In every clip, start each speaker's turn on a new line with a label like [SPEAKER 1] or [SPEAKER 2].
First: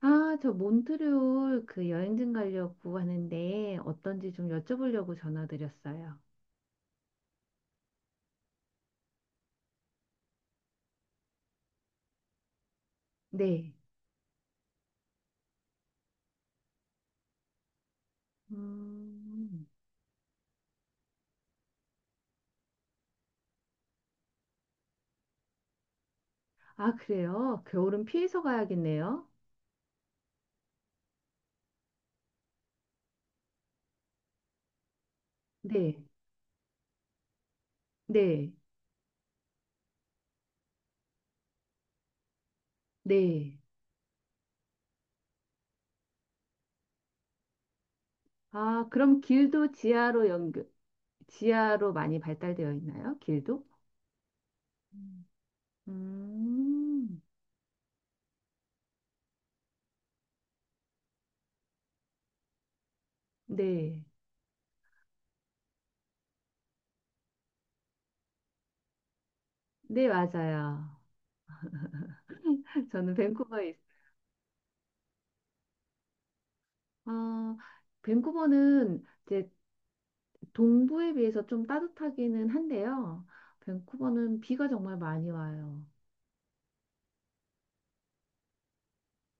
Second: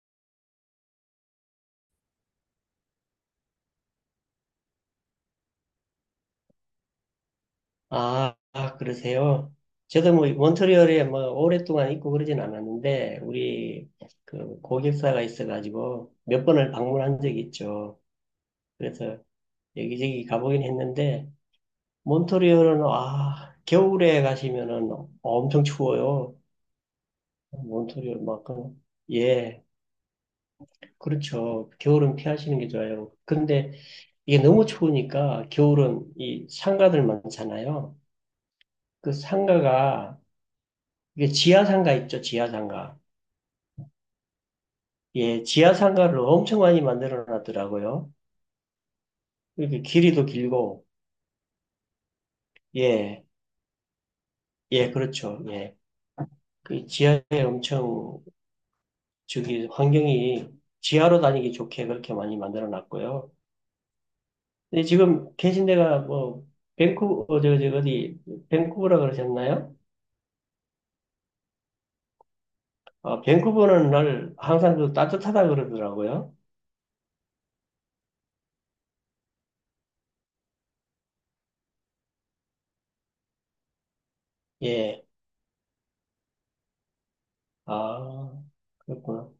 [SPEAKER 1] 아, 저 몬트리올 그 여행진 가려고 하는데 어떤지 좀 여쭤보려고 전화드렸어요.
[SPEAKER 2] 아, 아, 그러세요? 저도 뭐 몬트리올에 뭐 오랫동안 있고 그러진 않았는데
[SPEAKER 1] 네.
[SPEAKER 2] 우리 그 고객사가 있어가지고 몇 번을 방문한 적이 있죠. 그래서
[SPEAKER 1] 음.
[SPEAKER 2] 여기저기 가보긴 했는데 몬트리올은 아 겨울에 가시면은 엄청 추워요.
[SPEAKER 1] 아, 그래요? 겨울은
[SPEAKER 2] 몬트리올
[SPEAKER 1] 피해서
[SPEAKER 2] 만큼
[SPEAKER 1] 가야겠네요.
[SPEAKER 2] 예 그렇죠. 겨울은 피하시는 게 좋아요. 근데 이게 너무 추우니까
[SPEAKER 1] 네.
[SPEAKER 2] 겨울은 이 상가들 많잖아요.
[SPEAKER 1] 네.
[SPEAKER 2] 그 상가가 이게 지하상가 있죠, 지하상가.
[SPEAKER 1] 네.
[SPEAKER 2] 예, 지하 상가를 엄청 많이 만들어 놨더라고요.
[SPEAKER 1] 아, 그럼 길도
[SPEAKER 2] 이렇게 길이도
[SPEAKER 1] 지하로 연결,
[SPEAKER 2] 길고,
[SPEAKER 1] 지하로 많이 발달되어 있나요?
[SPEAKER 2] 예,
[SPEAKER 1] 길도?
[SPEAKER 2] 예,
[SPEAKER 1] 음.
[SPEAKER 2] 그렇죠. 예. 그
[SPEAKER 1] 음.
[SPEAKER 2] 지하에 엄청, 저기, 환경이 지하로 다니기 좋게 그렇게 많이 만들어 놨고요.
[SPEAKER 1] 네.
[SPEAKER 2] 근데 지금 계신 데가 뭐, 밴쿠, 어, 저, 저, 어디, 밴쿠버라 그러셨나요?
[SPEAKER 1] 네, 맞아요. 저는
[SPEAKER 2] 어,
[SPEAKER 1] 밴쿠버에 있어요.
[SPEAKER 2] 밴쿠버는 날 항상 그 따뜻하다 그러더라고요.
[SPEAKER 1] 어, 밴쿠버는 이제 동부에 비해서 좀 따뜻하기는 한데요. 밴쿠버는 비가 정말
[SPEAKER 2] 예.
[SPEAKER 1] 많이 와요.
[SPEAKER 2] 아, 그렇구나.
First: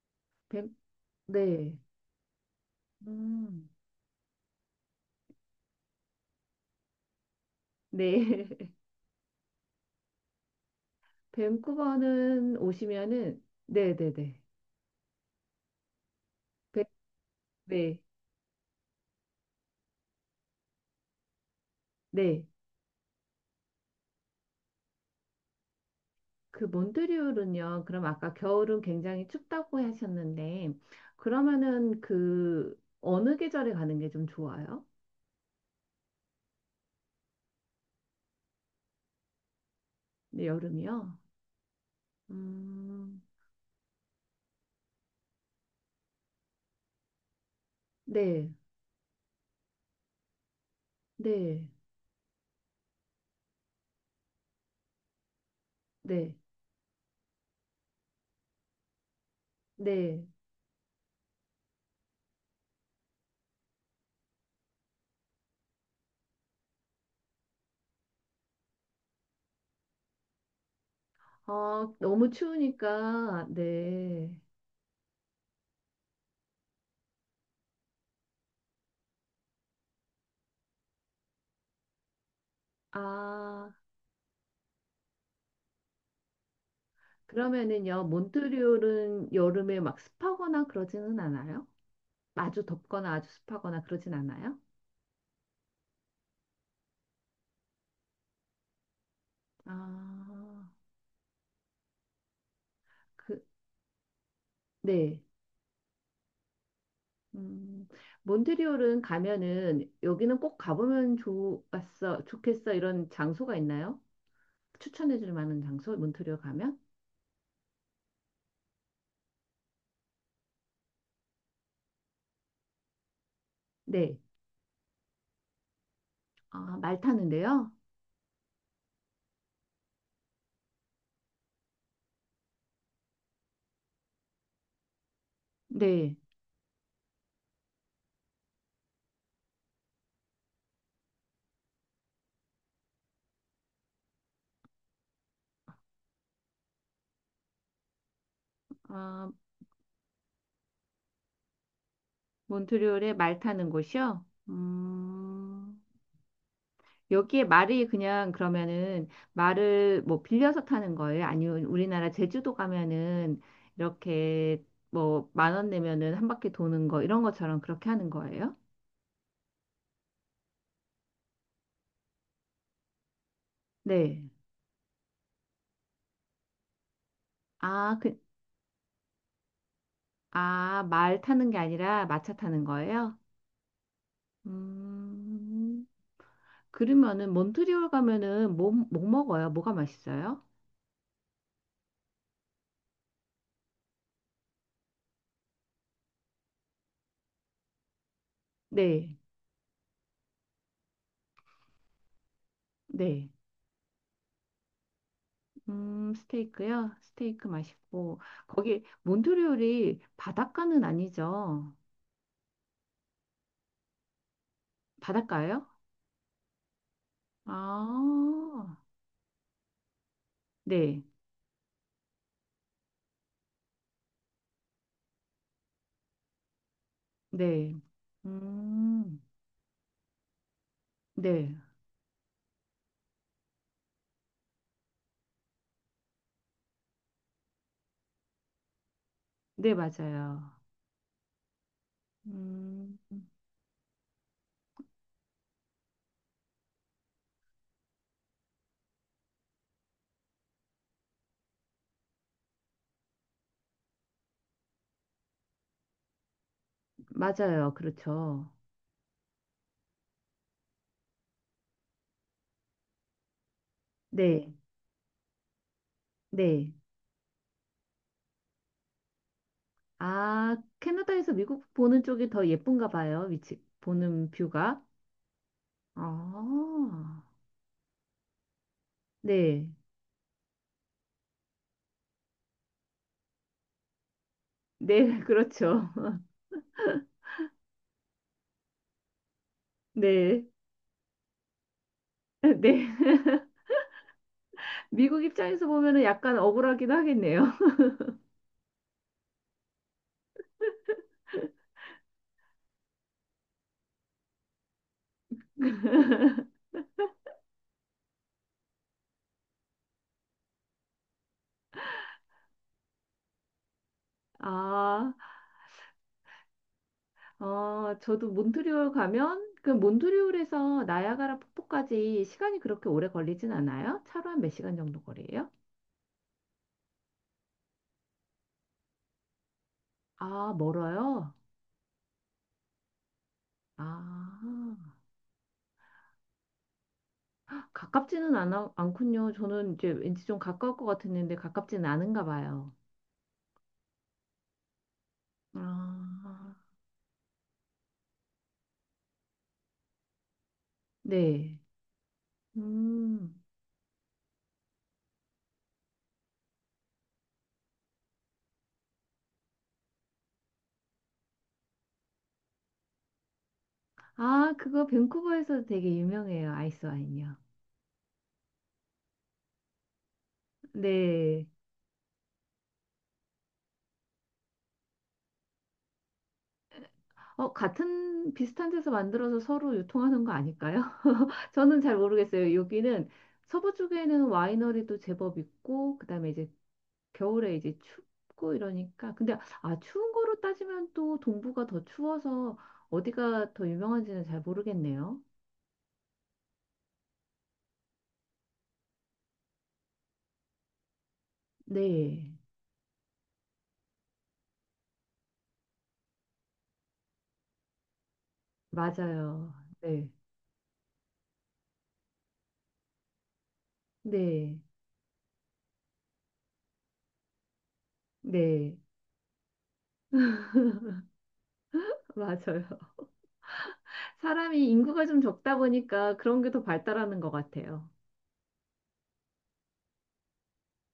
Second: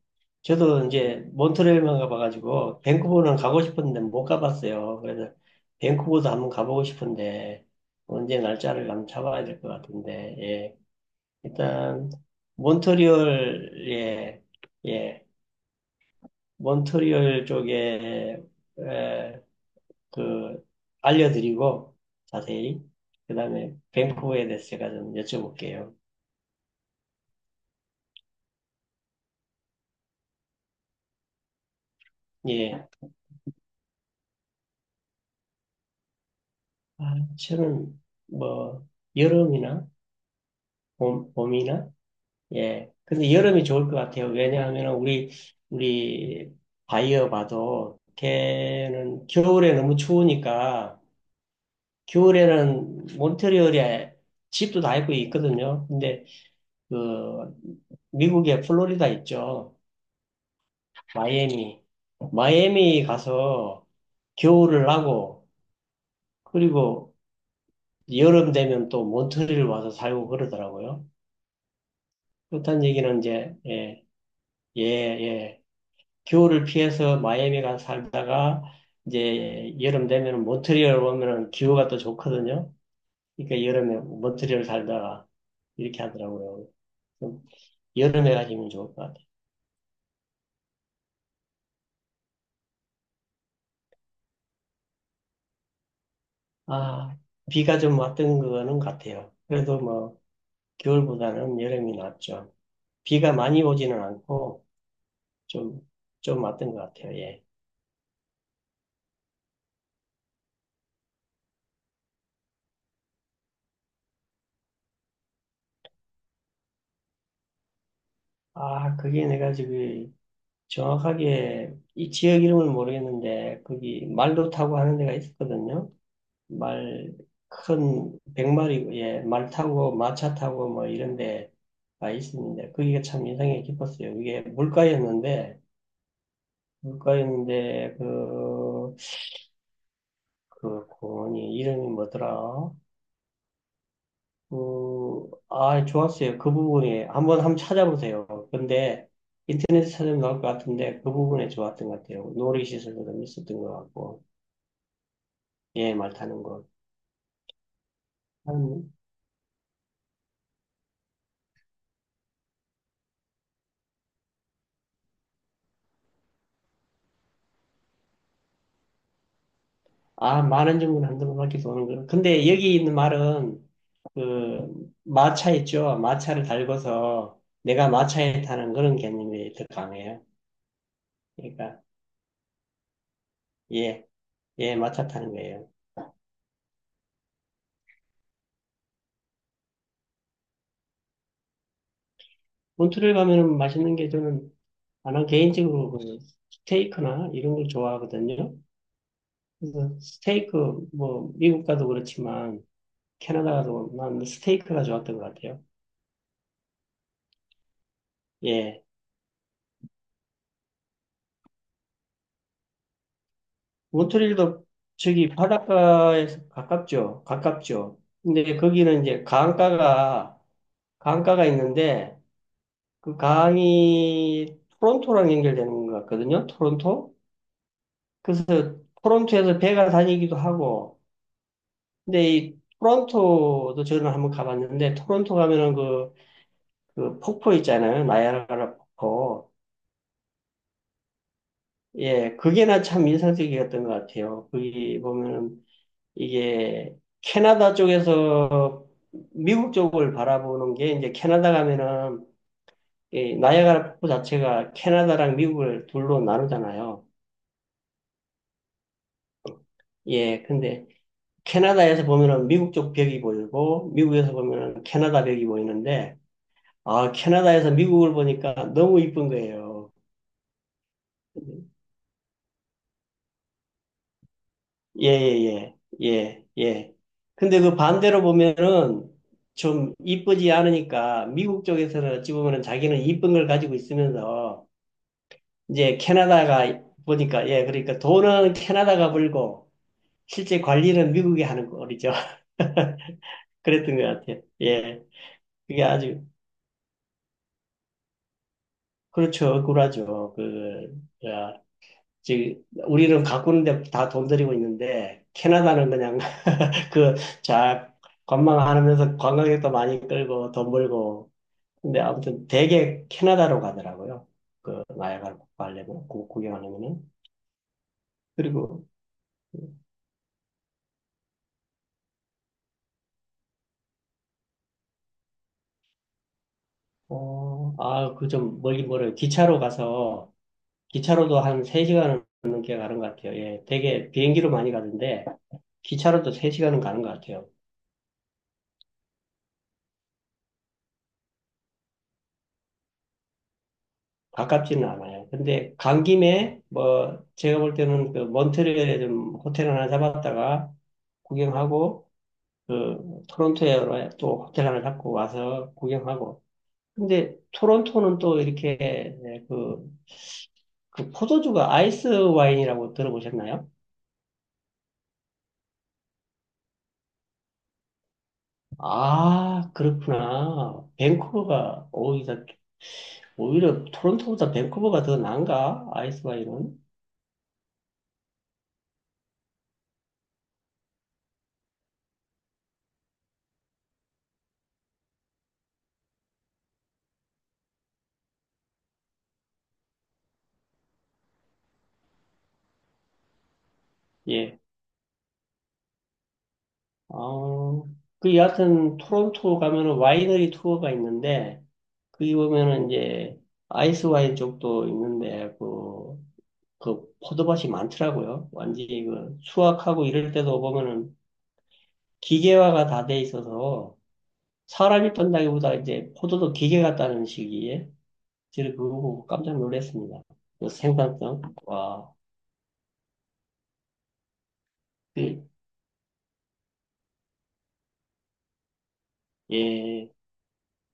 [SPEAKER 1] 밴,
[SPEAKER 2] 저도 이제
[SPEAKER 1] 네.
[SPEAKER 2] 몬트레일만 가봐가지고 밴쿠버는 가고
[SPEAKER 1] 음.
[SPEAKER 2] 싶었는데 못 가봤어요. 그래서 밴쿠버도 한번 가보고 싶은데 언제
[SPEAKER 1] 네.
[SPEAKER 2] 날짜를 한번 잡아야 될 것 같은데 예. 일단
[SPEAKER 1] 밴쿠버는 오시면은
[SPEAKER 2] 몬트리올
[SPEAKER 1] 네네네.
[SPEAKER 2] 예, 예,
[SPEAKER 1] 밴,
[SPEAKER 2] 몬트리올
[SPEAKER 1] 네.
[SPEAKER 2] 쪽에 에, 그 알려드리고
[SPEAKER 1] 네.
[SPEAKER 2] 자세히 그다음에 밴쿠버에 대해서 제가 좀 여쭤볼게요.
[SPEAKER 1] 그 몬트리올은요. 그럼 아까 겨울은 굉장히 춥다고 하셨는데 그러면은 그
[SPEAKER 2] 예,
[SPEAKER 1] 어느 계절에 가는 게 좀 좋아요?
[SPEAKER 2] 아, 저는 뭐 여름이나
[SPEAKER 1] 네, 여름이요?
[SPEAKER 2] 봄이나? 예.
[SPEAKER 1] 음.
[SPEAKER 2] 근데 여름이 좋을 것 같아요. 왜냐하면 우리 바이어 봐도
[SPEAKER 1] 네.
[SPEAKER 2] 걔는 겨울에 너무 추우니까
[SPEAKER 1] 네.
[SPEAKER 2] 겨울에는 몬트리올에 집도 다 있고 있거든요. 근데
[SPEAKER 1] 네.
[SPEAKER 2] 그 미국의 플로리다 있죠.
[SPEAKER 1] 네.
[SPEAKER 2] 마이애미. 마이애미 가서 겨울을 나고 그리고 여름 되면 또 몬트리올 와서 살고 그러더라고요.
[SPEAKER 1] 어, 너무
[SPEAKER 2] 그렇다는 얘기는
[SPEAKER 1] 추우니까,
[SPEAKER 2] 이제 예,
[SPEAKER 1] 네.
[SPEAKER 2] 예, 예. 겨울을 피해서 마이애미 가서 살다가 이제 여름 되면 모트리올 오면은 기후가 또 좋거든요. 그러니까
[SPEAKER 1] 아,
[SPEAKER 2] 여름에 모트리올 살다가 이렇게 하더라고요. 좀
[SPEAKER 1] 그러면은요,
[SPEAKER 2] 여름에 가시면 좋을 것 같아요.
[SPEAKER 1] 몬트리올은 여름에 막 습하거나 그러지는 않아요? 아주 덥거나 아주 습하거나 그러진 않아요?
[SPEAKER 2] 아, 비가 좀 왔던 거는 같아요.
[SPEAKER 1] 아,
[SPEAKER 2] 그래도 뭐 겨울보다는 여름이 낫죠. 비가
[SPEAKER 1] 그,
[SPEAKER 2] 많이 오지는 않고
[SPEAKER 1] 네.
[SPEAKER 2] 좀, 좀 왔던 것 같아요. 예.
[SPEAKER 1] 음, 몬트리올은 가면은 여기는 꼭 가보면 좋겠어 이런 장소가 있나요? 추천해 줄 만한 장소, 몬트리올 가면?
[SPEAKER 2] 아, 그게 내가 지금 정확하게 이 지역 이름을 모르겠는데 거기
[SPEAKER 1] 네.
[SPEAKER 2] 말도 타고 하는 데가 있었거든요.
[SPEAKER 1] 아, 말
[SPEAKER 2] 말,
[SPEAKER 1] 타는데요?
[SPEAKER 2] 큰, 백마리, 예, 말 타고, 마차 타고, 뭐, 이런 데가 있습니다. 그게 참 인상이 깊었어요. 이게 물가였는데,
[SPEAKER 1] 네.
[SPEAKER 2] 물가였는데, 그, 그 공원이 이름이 뭐더라? 그, 아, 좋았어요. 그 부분이. 한번 찾아보세요. 근데,
[SPEAKER 1] 아,
[SPEAKER 2] 인터넷에 찾으면 나올 것 같은데, 그 부분에 좋았던 것 같아요. 놀이시설도
[SPEAKER 1] 몬트리올에
[SPEAKER 2] 좀
[SPEAKER 1] 말
[SPEAKER 2] 있었던
[SPEAKER 1] 타는
[SPEAKER 2] 것
[SPEAKER 1] 곳이요?
[SPEAKER 2] 같고, 예, 말 타는 거.
[SPEAKER 1] 여기에 말이 그냥 그러면은 말을 뭐 빌려서 타는 거예요? 아니면 우리나라 제주도 가면은 이렇게 뭐 만 원 내면은 한 바퀴 도는 거 이런 것처럼 그렇게 하는 거예요?
[SPEAKER 2] 아, 많은는 한두 번밖에 도는 거. 근데 여기 있는 말은
[SPEAKER 1] 네.
[SPEAKER 2] 그 마차 있죠. 마차를 달고서 내가
[SPEAKER 1] 아, 그,
[SPEAKER 2] 마차에 타는 그런 개념이 더 강해요.
[SPEAKER 1] 아, 말 타는 게
[SPEAKER 2] 그러니까
[SPEAKER 1] 아니라 마차 타는 거예요?
[SPEAKER 2] 예, 예, 마차 타는 거예요.
[SPEAKER 1] 음, 그러면은 몬트리올 가면은 뭐, 뭐 먹어요? 뭐가 맛있어요?
[SPEAKER 2] 본토를 가면은 맛있는 게 저는 나는 개인적으로 그 스테이크나 이런 걸 좋아하거든요.
[SPEAKER 1] 네,
[SPEAKER 2] 그래서 스테이크 뭐 미국 가도 그렇지만
[SPEAKER 1] 네.
[SPEAKER 2] 캐나다 가도 난 스테이크가 좋았던 것 같아요.
[SPEAKER 1] 스테이크요? 스테이크 맛있고.
[SPEAKER 2] 예.
[SPEAKER 1] 거기 몬트리올이 바닷가는 아니죠?
[SPEAKER 2] 몬트리올도 저기
[SPEAKER 1] 바닷가요?
[SPEAKER 2] 바닷가에서 가깝죠. 가깝죠. 근데
[SPEAKER 1] 아,
[SPEAKER 2] 거기는 이제 강가가,
[SPEAKER 1] 네,
[SPEAKER 2] 강가가 있는데 그 강이 토론토랑 연결되는 것 같거든요. 토론토.
[SPEAKER 1] 네,
[SPEAKER 2] 그래서
[SPEAKER 1] 음,
[SPEAKER 2] 토론토에서 배가 다니기도 하고.
[SPEAKER 1] 네,
[SPEAKER 2] 근데 이 토론토도 저는 한번 가봤는데 토론토 가면은 그, 그 폭포 있잖아요. 나이아가라 폭포.
[SPEAKER 1] 네, 맞아요.
[SPEAKER 2] 예, 그게 나
[SPEAKER 1] 음,
[SPEAKER 2] 참 인상적이었던 것 같아요. 거기 보면은 이게 캐나다 쪽에서 미국 쪽을 바라보는 게 이제 캐나다 가면은 이 나이아가라 폭포 자체가 캐나다랑 미국을 둘로 나누잖아요.
[SPEAKER 1] 맞아요. 그렇죠.
[SPEAKER 2] 예, 근데 캐나다에서 보면은 미국 쪽 벽이 보이고 미국에서
[SPEAKER 1] 네,
[SPEAKER 2] 보면은 캐나다 벽이 보이는데
[SPEAKER 1] 네.
[SPEAKER 2] 아, 캐나다에서 미국을 보니까 너무 이쁜 거예요.
[SPEAKER 1] 아, 캐나다에서 미국 보는 쪽이 더 예쁜가 봐요. 위치, 보는 뷰가.
[SPEAKER 2] 예, 예, 예, 예, 예.
[SPEAKER 1] 아,
[SPEAKER 2] 근데 그 반대로 보면은
[SPEAKER 1] 네,
[SPEAKER 2] 좀 이쁘지 않으니까 미국 쪽에서는 어찌 보면은 자기는 이쁜 걸 가지고 있으면서
[SPEAKER 1] 네, 그렇죠.
[SPEAKER 2] 이제 캐나다가 보니까 예, 그러니까 돈은 캐나다가 벌고
[SPEAKER 1] 네,
[SPEAKER 2] 실제 관리는 미국이 하는 꼴이죠.
[SPEAKER 1] 네.
[SPEAKER 2] 그랬던 것 같아요. 예.
[SPEAKER 1] 미국 입장에서
[SPEAKER 2] 그게
[SPEAKER 1] 보면은
[SPEAKER 2] 아주,
[SPEAKER 1] 약간 억울하긴 하겠네요.
[SPEAKER 2] 그렇죠. 억울하죠. 그, 야, 즉, 우리는 가꾸는데 다 돈 들이고 있는데 캐나다는 그냥 그, 자, 관광하면서 관광객도 많이 끌고 돈 벌고. 근데 아무튼 되게 캐나다로 가더라고요. 그,
[SPEAKER 1] 아,
[SPEAKER 2] 나이아가라 가려면, 구경하려면은.
[SPEAKER 1] 어, 저도
[SPEAKER 2] 그리고,
[SPEAKER 1] 몬트리올 가면 그 몬트리올에서 나야가라 폭포까지 시간이 그렇게 오래 걸리진 않아요? 차로 한 몇 시간 정도 거리예요?
[SPEAKER 2] 어, 아, 그 좀 멀긴 멀어요. 기차로 가서,
[SPEAKER 1] 아, 멀어요?
[SPEAKER 2] 기차로도 한 3시간은 넘게 가는 것 같아요. 예,
[SPEAKER 1] 아,
[SPEAKER 2] 되게 비행기로 많이 가던데, 기차로도 3시간은 가는 것 같아요.
[SPEAKER 1] 않군요. 저는 이제 왠지 좀 가까울 것 같았는데 가깝지는 않은가 봐요.
[SPEAKER 2] 가깝지는 않아요. 근데 간
[SPEAKER 1] 아,
[SPEAKER 2] 김에, 뭐, 제가 볼 때는 그 몬트리올에 좀 호텔 하나 잡았다가
[SPEAKER 1] 네.
[SPEAKER 2] 구경하고, 그
[SPEAKER 1] 음.
[SPEAKER 2] 토론토에 또 호텔 하나 잡고 와서 구경하고. 근데 토론토는 또 이렇게 네, 그, 그 포도주가 아이스 와인이라고 들어보셨나요?
[SPEAKER 1] 아, 그거 밴쿠버에서 되게 유명해요. 아이스 와인이요.
[SPEAKER 2] 아, 그렇구나.
[SPEAKER 1] 네.
[SPEAKER 2] 밴쿠버가 오히려 토론토보다 밴쿠버가 더 나은가? 아이스 와인은?
[SPEAKER 1] 어, 같은 비슷한 데서 만들어서 서로 유통하는 거 아닐까요? 저는 잘 모르겠어요. 여기는 서부 쪽에는 와이너리도 제법 있고, 그다음에 이제 겨울에 이제 춥고 이러니까. 근데 아, 추운 거로 따지면 또 동부가 더 추워서 어디가 더 유명한지는 잘
[SPEAKER 2] 예.
[SPEAKER 1] 모르겠네요.
[SPEAKER 2] 어, 그 여하튼 토론토 가면은 와이너리 투어가 있는데,
[SPEAKER 1] 네,
[SPEAKER 2] 거기 보면은 이제 아이스 와인 쪽도 있는데, 그, 그 포도밭이 많더라고요. 완전히 그
[SPEAKER 1] 맞아요.
[SPEAKER 2] 수확하고
[SPEAKER 1] 네,
[SPEAKER 2] 이럴 때도 보면은 기계화가 다 돼 있어서
[SPEAKER 1] 네,
[SPEAKER 2] 사람이 떤다기보다 이제 포도도 기계 같다는 시기에 제가
[SPEAKER 1] 네,
[SPEAKER 2] 그거 보고 깜짝 놀랐습니다. 그 생산성. 와.
[SPEAKER 1] 맞아요. 사람이 인구가 좀
[SPEAKER 2] 그,
[SPEAKER 1] 적다 보니까 그런 게 더 발달하는 것 같아요.
[SPEAKER 2] 예.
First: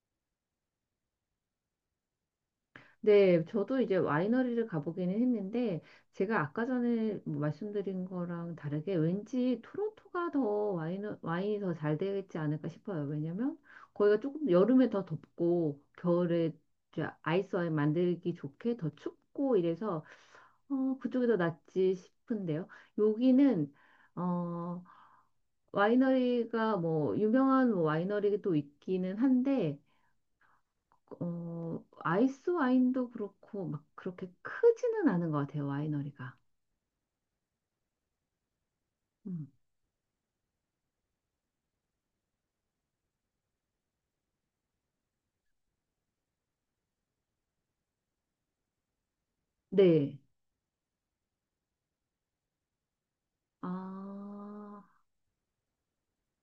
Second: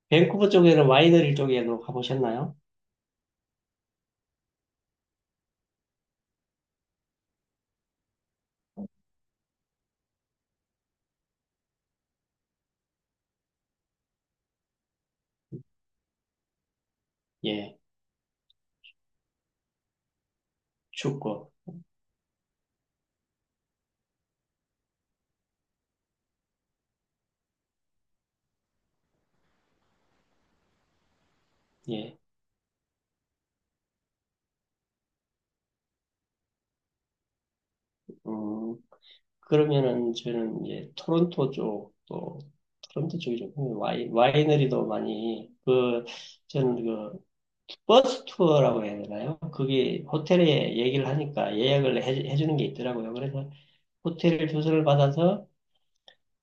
[SPEAKER 2] 밴쿠버 쪽에는 와이너리 쪽에도 가보셨나요?
[SPEAKER 1] 네, 저도 이제 와이너리를 가보기는 했는데, 제가 아까 전에 뭐 말씀드린 거랑 다르게 왠지 토론토가 더 와인이 더 잘 되겠지 않을까 싶어요. 왜냐면 거기가 조금 여름에 더 덥고, 겨울에 이제 아이스 와인
[SPEAKER 2] 예.
[SPEAKER 1] 만들기 좋게 더 춥고 이래서, 어, 그쪽이 더
[SPEAKER 2] 춥고.
[SPEAKER 1] 낫지 싶은데요. 여기는, 어, 와이너리가 뭐, 유명한 와이너리도 있기는 한데, 어,
[SPEAKER 2] 예.
[SPEAKER 1] 아이스 와인도 그렇고 막 그렇게 크지는 않은 것 같아요, 와이너리가.
[SPEAKER 2] 음,
[SPEAKER 1] 음.
[SPEAKER 2] 그러면은 저는 이제 토론토 쪽 또 토론토 쪽이죠. 와이너리도 많이 그 저는 그 버스 투어라고 해야 되나요? 그게
[SPEAKER 1] 네.
[SPEAKER 2] 호텔에 얘기를 하니까 예약을 해주는 게 있더라고요. 그래서 호텔 주소를
[SPEAKER 1] 아,
[SPEAKER 2] 받아서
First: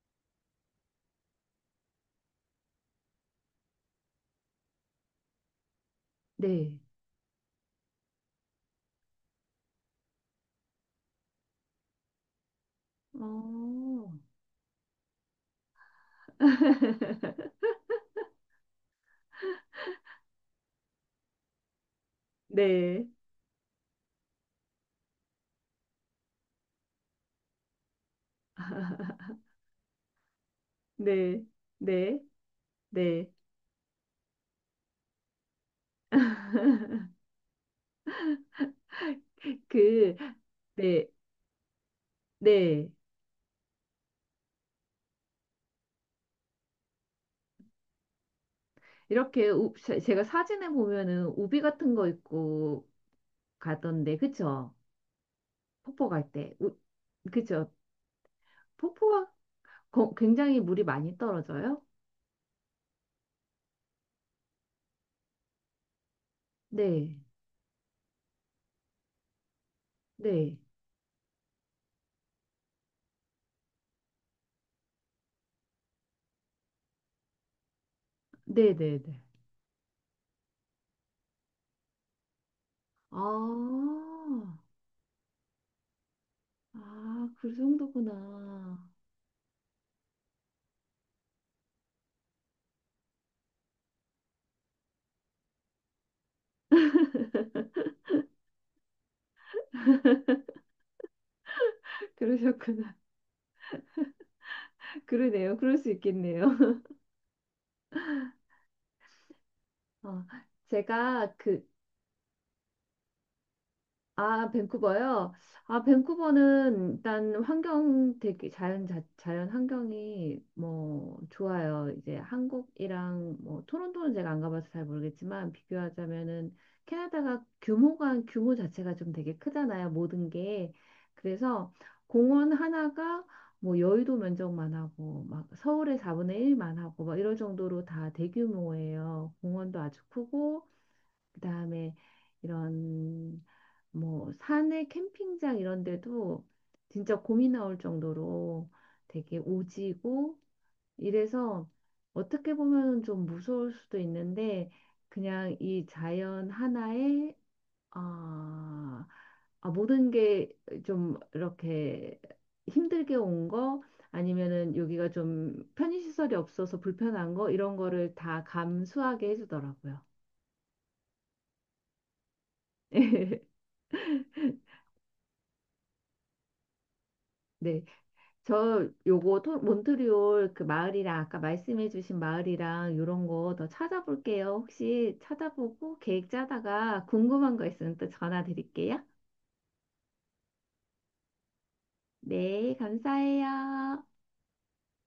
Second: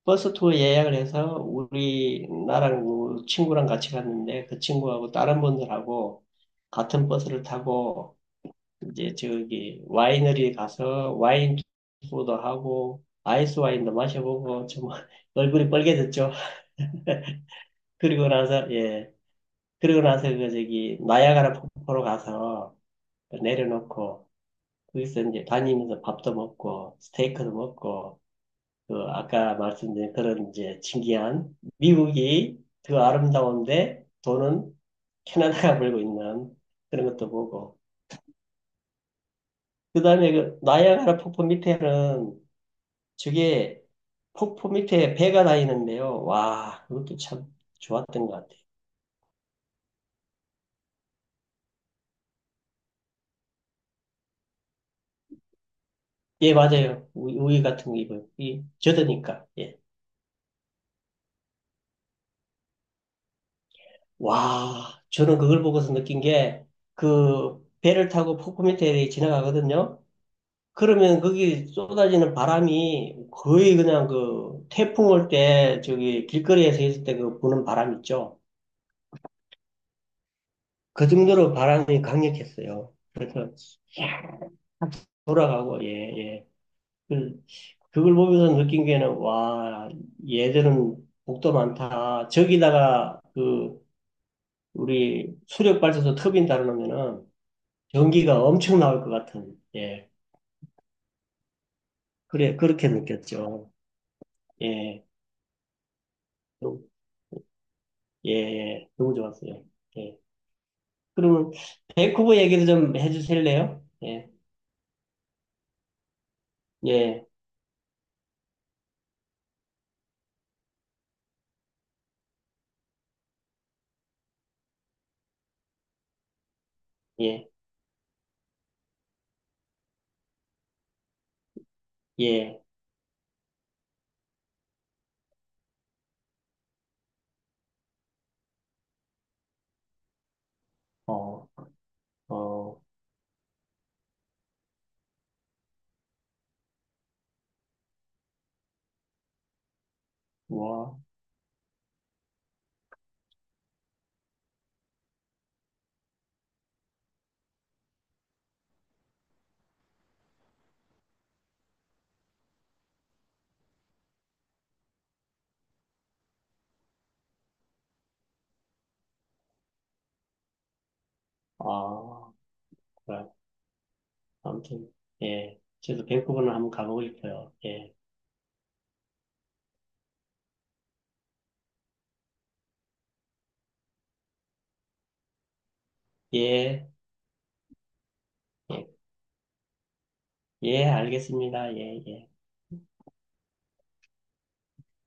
[SPEAKER 2] 버스 투어 예약을 해서 우리 나랑 그 친구랑 같이 갔는데 그 친구하고 다른 분들하고
[SPEAKER 1] 네.
[SPEAKER 2] 같은 버스를 타고 이제 저기 와이너리에 가서 와인 투어도 하고 아이스 와인도
[SPEAKER 1] 어,
[SPEAKER 2] 마셔보고 좀 얼굴이 빨개졌죠. 그리고 나서 예 그리고 나서 그 저기 나야가라 폭포로 가서
[SPEAKER 1] 네,
[SPEAKER 2] 내려놓고 거기서 이제 다니면서 밥도 먹고 스테이크도 먹고 그 아까 말씀드린 그런 이제
[SPEAKER 1] 네,
[SPEAKER 2] 신기한
[SPEAKER 1] 네,
[SPEAKER 2] 미국이 그
[SPEAKER 1] 네.
[SPEAKER 2] 아름다운데 돈은 캐나다가 벌고 있는 그런 것도 보고
[SPEAKER 1] 그,
[SPEAKER 2] 그다음에 그
[SPEAKER 1] 네,
[SPEAKER 2] 나이아가라 폭포 밑에는
[SPEAKER 1] 네.
[SPEAKER 2] 저게 폭포 밑에 배가 다니는데요. 와, 그것도 참 좋았던 것 같아요.
[SPEAKER 1] 이렇게 우, 제가 사진에 보면은 우비 같은 거 입고 가던데, 그쵸? 폭포 갈
[SPEAKER 2] 예,
[SPEAKER 1] 때. 우,
[SPEAKER 2] 맞아요. 우유
[SPEAKER 1] 그쵸?
[SPEAKER 2] 같은 거 입어요. 이
[SPEAKER 1] 폭포가
[SPEAKER 2] 젖으니까. 예.
[SPEAKER 1] 굉장히 물이 많이 떨어져요?
[SPEAKER 2] 와, 저는 그걸 보고서 느낀 게,
[SPEAKER 1] 네,
[SPEAKER 2] 그, 배를 타고 포크미터에 지나가거든요?
[SPEAKER 1] 네,
[SPEAKER 2] 그러면 거기 쏟아지는 바람이 거의 그냥 그, 태풍 올 때, 저기, 길거리에서 있을 때 그 부는 바람 있죠?
[SPEAKER 1] 네, 네, 네.
[SPEAKER 2] 그 정도로 바람이 강력했어요.
[SPEAKER 1] 아,
[SPEAKER 2] 그래서 돌아가고, 예, 예.
[SPEAKER 1] 아,
[SPEAKER 2] 그,
[SPEAKER 1] 그
[SPEAKER 2] 그걸 보면서 느낀
[SPEAKER 1] 정도구나.
[SPEAKER 2] 게는, 와, 얘들은 복도 많다. 저기다가 그, 우리 수력 발전소 터빈 달아놓으면은 전기가 엄청 나올 것 같은, 예. 그래, 그렇게
[SPEAKER 1] 그러셨구나.
[SPEAKER 2] 느꼈죠. 예,
[SPEAKER 1] 그러네요. 그럴 수 있겠네요.
[SPEAKER 2] 너무- 예, 예, 너무 좋았어요. 예.
[SPEAKER 1] 어, 제가
[SPEAKER 2] 그러면,
[SPEAKER 1] 그
[SPEAKER 2] 밴쿠버 얘기도 좀 해주실래요? 예,
[SPEAKER 1] 아, 밴쿠버요? 아, 밴쿠버는
[SPEAKER 2] 예,
[SPEAKER 1] 일단 환경 되게 자연 자연 환경이 뭐 좋아요. 이제 한국이랑 뭐 토론토는 제가 안 가봐서 잘 모르겠지만 비교하자면은 캐나다가
[SPEAKER 2] 예,
[SPEAKER 1] 규모가 규모 자체가 좀 되게 크잖아요. 모든 게. 그래서 공원
[SPEAKER 2] 예,
[SPEAKER 1] 하나가 뭐 여의도 면적만 하고 막 서울의 4분의 1만 하고 막 이럴 정도로 다 대규모예요. 공원도 아주 크고
[SPEAKER 2] 어,
[SPEAKER 1] 그다음에
[SPEAKER 2] 어,
[SPEAKER 1] 이런 뭐 산에 캠핑장 이런 데도 진짜 곰이 나올 정도로 되게 오지고
[SPEAKER 2] 뭐,
[SPEAKER 1] 이래서 어떻게 보면은 좀 무서울 수도 있는데 그냥 이 자연 하나에 아, 아 모든 게 좀 이렇게 힘들게 온 거 아니면은 여기가 좀 편의시설이 없어서 불편한 거 이런 거를 다 감수하게 해주더라고요.
[SPEAKER 2] 아, 그래. 아무튼, 예. 저도 밴쿠버는 한번 가보고 싶어요.
[SPEAKER 1] 네.
[SPEAKER 2] 예,
[SPEAKER 1] 저 요거 몬트리올 그 마을이랑 아까 말씀해주신 마을이랑 요런 거 더 찾아볼게요. 혹시 찾아보고 계획
[SPEAKER 2] 예,
[SPEAKER 1] 짜다가 궁금한 거 있으면 또 전화
[SPEAKER 2] 예,
[SPEAKER 1] 드릴게요.
[SPEAKER 2] 예, 알겠습니다. 예, 예.
[SPEAKER 1] 네, 감사해요.